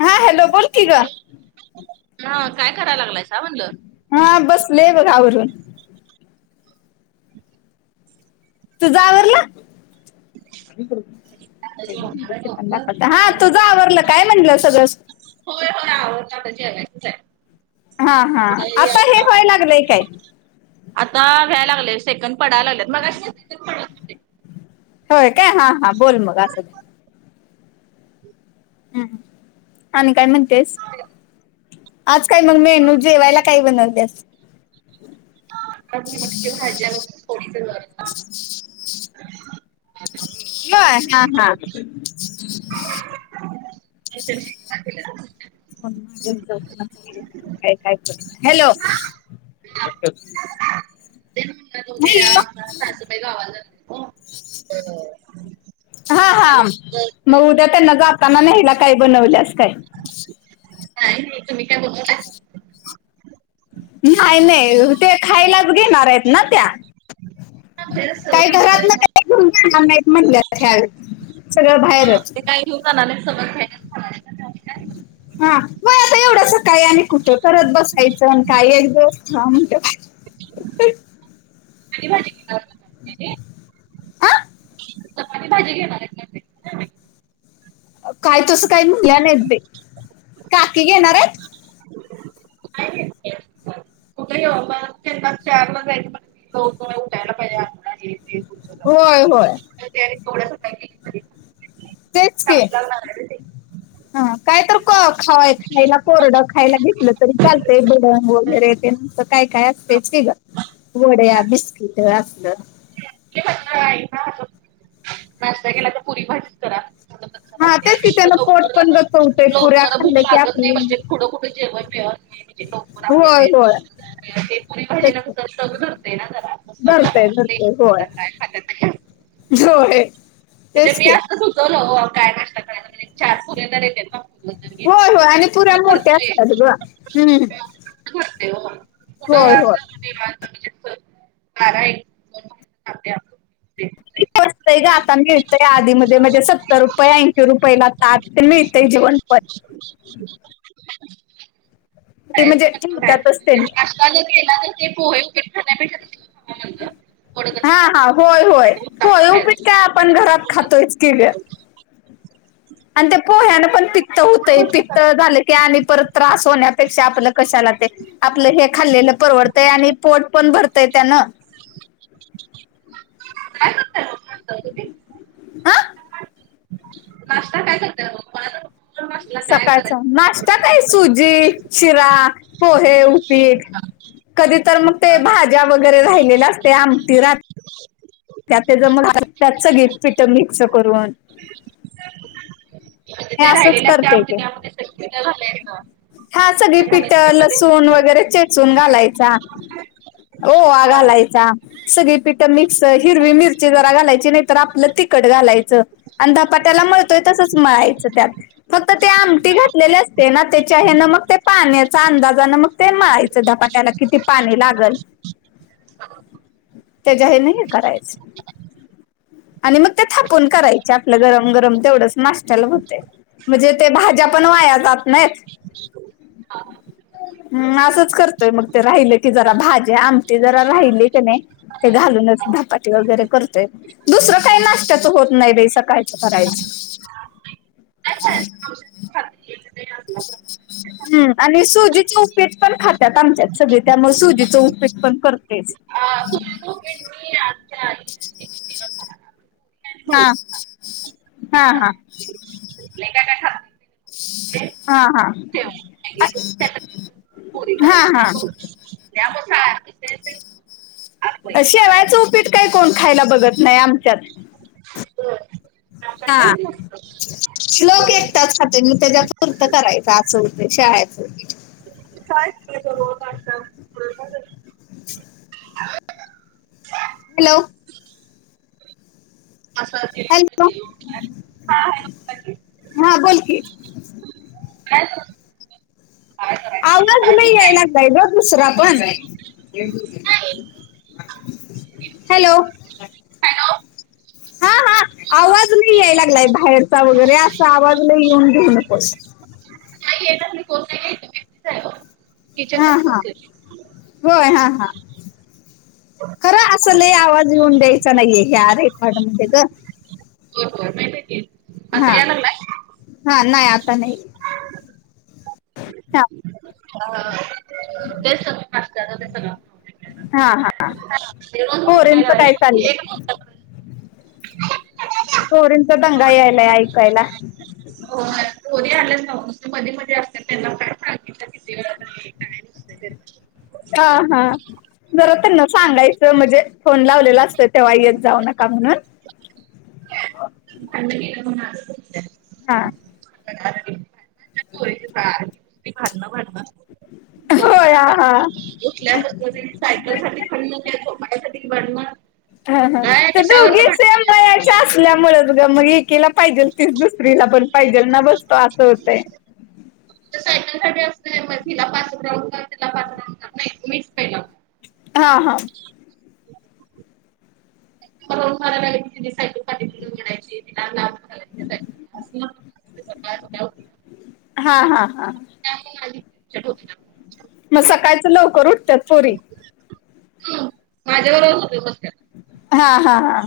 हा हॅलो बोल की ग? हा काय करायला लागलाय सा म्हणलं? हा बसले बघ आवरून. तूझ आवरला? आता जेवणार आहे लवकर हा तुझ आवरडलं काय म्हंटलं सगळं? हो हो आवरल आता जेवायचंच हाय. हा हा आता हे व्हाय लागलंय काय. आता व्यायला लागलेय सेकंड पडायला लागलेत मगशी होय काय हां हां बोल मग असुदे. हम आणि काय म्हणतेस? आज काय मग मेनू जेवायला कय बनवतेस? आी म्हटली भाज्या थोडीच घर बय हा हा. [unintelligible] का काय हॅलो. द्या हॅलो सासूबाई गावात जात हा हा मग उद्या तर नगं आपताना नाहीला काही बनवल्यास का? नाही हे तुम्ही काय बनवले? नाही नाही ते खायलाच घेणार आहेत ना त्या. बाहेरच सगळं काही खाणार घरातल आहे मग. काय घेऊ जाणार नाही म्हणल्यात. सगळं बाहेरच. काय घऊन जाणार नाही सगळं बाहेरच खाणार आहेत. हा म आता एवढसा काही आणि कुठं करत बसायचं आणि काय एक दिवस खावा म्हणत्यात. ज [unintelligible] हा चपाती भाजी घेणार काय तसं काही म्हणल्या नाहीेत बाई, काकी घेणार हायत. अ एक [unintelligible] कुठे येऊ मग त्यांना चरला जा मोन उठायला पाहिजे आ होय होय. थोड. तेच की [unintelligible] हा काय तर खा खायला कोरडं खायला घेतलं तरी चालतं बडंग वगैरे तेण. काय काय असतेच की ग वड्या, बिस्किट असलं. ते म्हटलं आई ना नाश्ता केला तर पुरी भाजीच करा. हा तेच की त्यानं पोट लवकर पण गचवतंय पुऱ्या लवकर भूक खाल्लं की लागत नाही आपलं म्हणजे. कुठं कुठे जेवण मीळत नाही, म्हणजे लवकर आला होय होय नाही ते पुरी भाजी तेच ना की. कस तग धरते ना जरा धरतय म्हटते. काय ह जय म्हणजे मी असता सुचवलं काय नाश्ता करायला म्ह चार पुऱ्या तर येतेत ना. घेतली होय होय तर. आणि पुऱ्या मोठ्या असत्यात ग हम्म हू वाटतंय ओ पुढ हे अस होय [unintelligible] म्हणजे अस [unintelligible] ते कय ग आता मिळतय आधीमधे मधे सत्तर रुपय ऐंशी रुपयला ताट मिळतय जिवणपण ते म्हणजे ठिवतातच तेनी नास्ता जर केला तर ते पोहे उपीट खाण्यापेक्षा तसल हा हा होय होय, उत्तप्पा पोहे उपीट खायचं काय आपण घरात खातोयच की ग आणि ते पोह्यानं पण पित्त हुतय, पित्त झालं की आणि परत त्रास होण्यापेक्षा आपलं कशाला ते आपलं हे खाल्लेलं परवडतंय आणि पोट पण भरतंय त्यानं काय करताय मग नाश्ता तुम्ही? आ. नाश्ता काय करताय मग [unintelligible] काय सकाळचा करायचं नाश्ता काय सुजी, शिरा, पोहे, उपीट कधी तर मग ते भाज्या वगैरे राहिलेल असतय आमटी राह त्यात तेज मग [unintelligible] पिट मिक्स करून म्हणजे हे ते असंच राहिलेल असत्या करते आमटी की त्यामधेच सगळी पीट घा हा सगळी पीट लसूण वगैरे चेचून घालायचा. ओवा घालायचा सगळी पीट मिक्स त हिरवी मिरची जरा घालायची नाही तर आपलं तिखट घालायचं. आणि धपाट्याला मळतोय तसंच मळायचं त्यात फक्त ते आमटी घातलेली असते ना त्याच्या हेन मग ते पाण्याचा अंदाजान मग ते मळायचं धपाट्याला किती पाणी लागल [inaudible] तेज्या हेन हे करायचं. आणि मग ते थापून करायच आपलं गरम गरम तेवढंच नाश्त्याला हुतंय. म्हजे ते भाज्या पण वाया जात नाईत. [unintelligible] हम्म असंच करतोय मग ते राहिल की जरा भाज्या, आमटी जरा राहिली कणी ते घालूनच धपाटी वगैरे करतोय, दुसरं काय नाश्त्याच होत नाही बाई सकाळचं करायचं. काय [unintelligible] [unintelligible] [inaudible] हम्म आणि सुजीची उपीट पण खात्यात आमच्यात सगळी त्यामुळ सुजीच उपीट पण करतोयच. [unintelligible] [unintelligible] आजच्या आज [inaudible] हा, हा हा. लई काय काय [unintelligible] हा हा, हा हा त्यामुळं [unintelligible] अ शेवळ्याच उपीट काय कोण खायला बघत नाही आमच्यात कस हा [unintelligible] मस्त श्लोक एकटाच खातोय म त्यज्या पूरत करायचं असं हुतंय शळ्याच उपीट काय करायचा रोज नाष्टा? प्रेरणा [unintelligible] हॅलो. असा ते [unintelligible] हा बोलकी काय [unintelligible] आवाज लई याय लागलाय ग दुसरा पण [unintelligible] हॅलो हा हा आवाज नाही याय ला लागलाय बाहेरचा वगैरे असा आवाज ल येऊन घेनं पण.. नाही येतात मी कोसायलाेत. हा हा होय हा हा खर असल आवाज येऊन द्यायचा नाहीये ह्या रेकॉर्डमध्येध्ये ग होर माहिती क [inaudible] हा हा नाही आता नाही. हा ह ते चला हा हा ज पोरींचं काय [inaudible] चाललंय पोरींचा दंगा यायलाय ऐकायला. हो पोरी आल्यास ना मध्ये मध्ये असत त्यांना काय सांगितलं किती वेळा काय नसत. हा हा जरा त्यांना सांगायचं म्हणजे फोन लावलेला असत तेव्हा येत जाऊ नका म्हणून अ आ हा ह भारणं भडणं होय आ हा सायलो सा प [inaudible] साठी ब [inaudible] हा हा दोघी सेम वयाच्या सांगता येत असल्यामुळेच ग मग एकेला पाहिजेल तीच दुसरीला पण पाहिजे ना बसतो असं होतय. तर सायकल साठी असतय मग तिला पाच राऊंड का तिला पाच राऊंड का. मिस प [inaudible] हा हा मारणार. राऊंड मारायला लागली की तिने सायकल पाठीमागून ओढायची तिला लांब ह [inaudible] हा हा हा मा चलो मग सकाळचं लवकर उठतात पोरी. मस् [inaudible] हा हा हा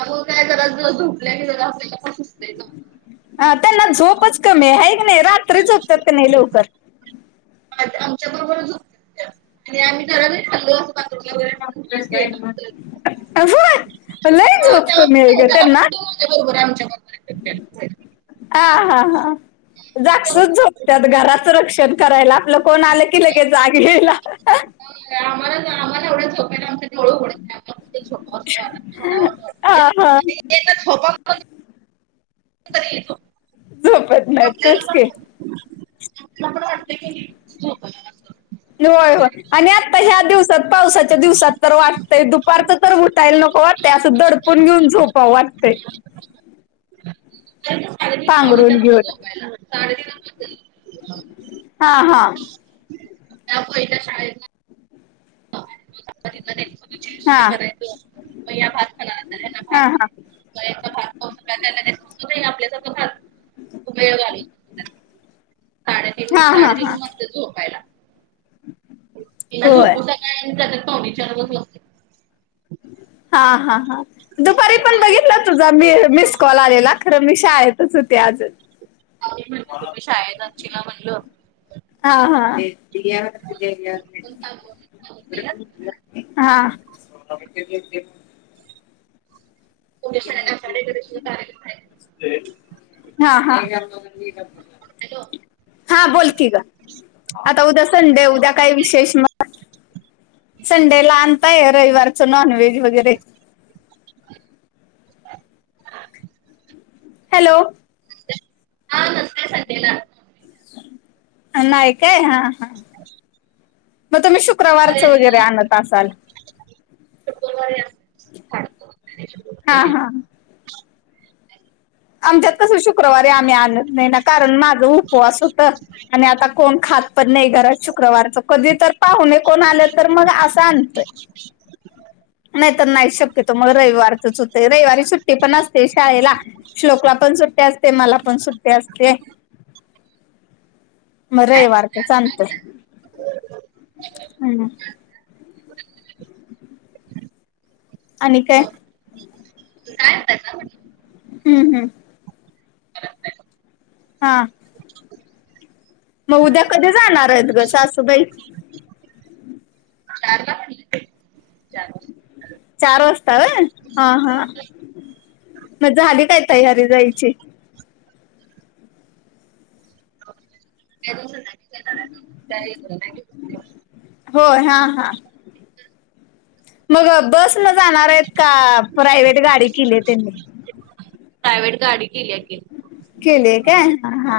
अ काय कर [inaudible] झोपल्या ज अस ह त्यांना झोपच कमी आहे का नाही रात्री झोपतात क नाही लवकर आमच्या बरोबर झोपत्यात आणि आम्ही घराने ठचालो असं बगलंगर केलं [inaudible] लयच झोप कमी आहे का त्यांना त्या बरोबर आमच्या हा हा हा जागसूद झोपतात घराचं रक्षण करायला आपलं कोण आलं कि ले जागे आम्हाला आम्हाला एवढं ोप्याय आमच् डोळे उगडत नाही आला झोपं असतो. हा हा [unintelligible] झोपेत. वाटते की हो होय हो आणि आता ह्या दिवस तर पावसाच्या दिवसात तर वाटतंय दुपारचं तर घुटायला नको वाटतय असं दडपून घेऊन झोपा वाटतंय साडे तीन पांघरून घेऊन पा साडेन हा हा त्या प इ त्या शाळेतला करायचं हा म या भात खा ना हा भात द्यायच पा नाही आपल्याचा कधच वेळगले हा साडेतीन हा हा साडेतीन हा वाजते झोपायला तिला होय झोपू का जात पा विचारचत हा हा हा दुपारी पण बघितलं तुझा मी मिस कॉल आलेला खर मी शाय तच होते आज म्हण तुम्ही शाळदचीला म्हणलं ह पण सांगितलेलं ह. हा. केशकडे सुारख आहे. हा हा. हॅलो हा बोलकी ग आता उद्या संडे उद्या काही विशेष म. संडेला आणताय रविवारचं नॉनव्हेज वगैरे. [inaudible] हॅलो! हा नसतय सध्याला. नाहीय काय हा. हा अ. मग तुम्ही शुक्रवारचं वगैरे आणत असा हा [inaudible] हा आमच्यात तसं शुक्रवारी आम्ही आणत नाही ना कारण माझं उपवास होत. आणि आता कोण खातपत नाही घरात शुक्रवारच कधी तर पाहुून कोण आलं तर मग असं आणतोय [unintelligible] नाही तर नाही शक्यतो मग रविवारचचत रविवारी सुट्टी पण असते शाळेला श्लोकला पण सुट्ट्या असते मला पण सुट्ट्या असते मग रविवार का चालतय हम् आणि काय म्हणतात ना म्हटलं हम्म हम्म. हा. मग उद्या कधी जाणार आहेत ग स असूबाई. चारला. चार चार वाजता व हा हा मग झाली काय तयारी जायची. त्या. [inaudible] होय हा हा. मग बस न जाणार आहेत का प्रायव्ट गाडी केली त्यांन प्रायव्हेट गाडी केली ग. केलेय काय हा.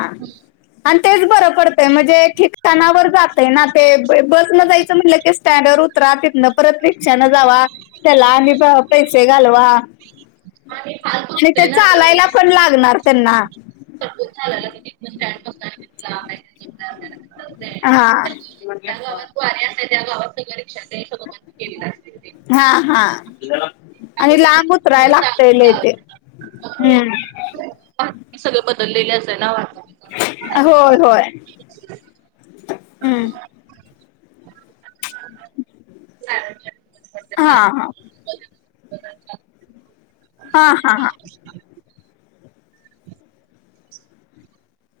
आणि तेच बरं पडतंय म्हणजे ठिकठाणावर जातय ना ते बस न जायचं म्हणलं की स्टँडर. ाततन परत रिक्षाने जावा त्याला आणि पैसे घालवा. आणि फल. आणि ते चालायला पण लागणार त्यांना. [inaudible] ह. हा. त्या गावात वारी असते त्या गावात सं ब केले अस. हा हा आणि लांब उतराय लागतय लई ते हूं. सगळं बदललेल्या च आहे ना ओ आता. होय होय हूं! हा हा! हा हा हा!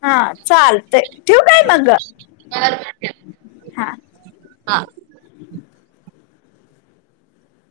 हा चाल तय ठीवू काय मग हा. हा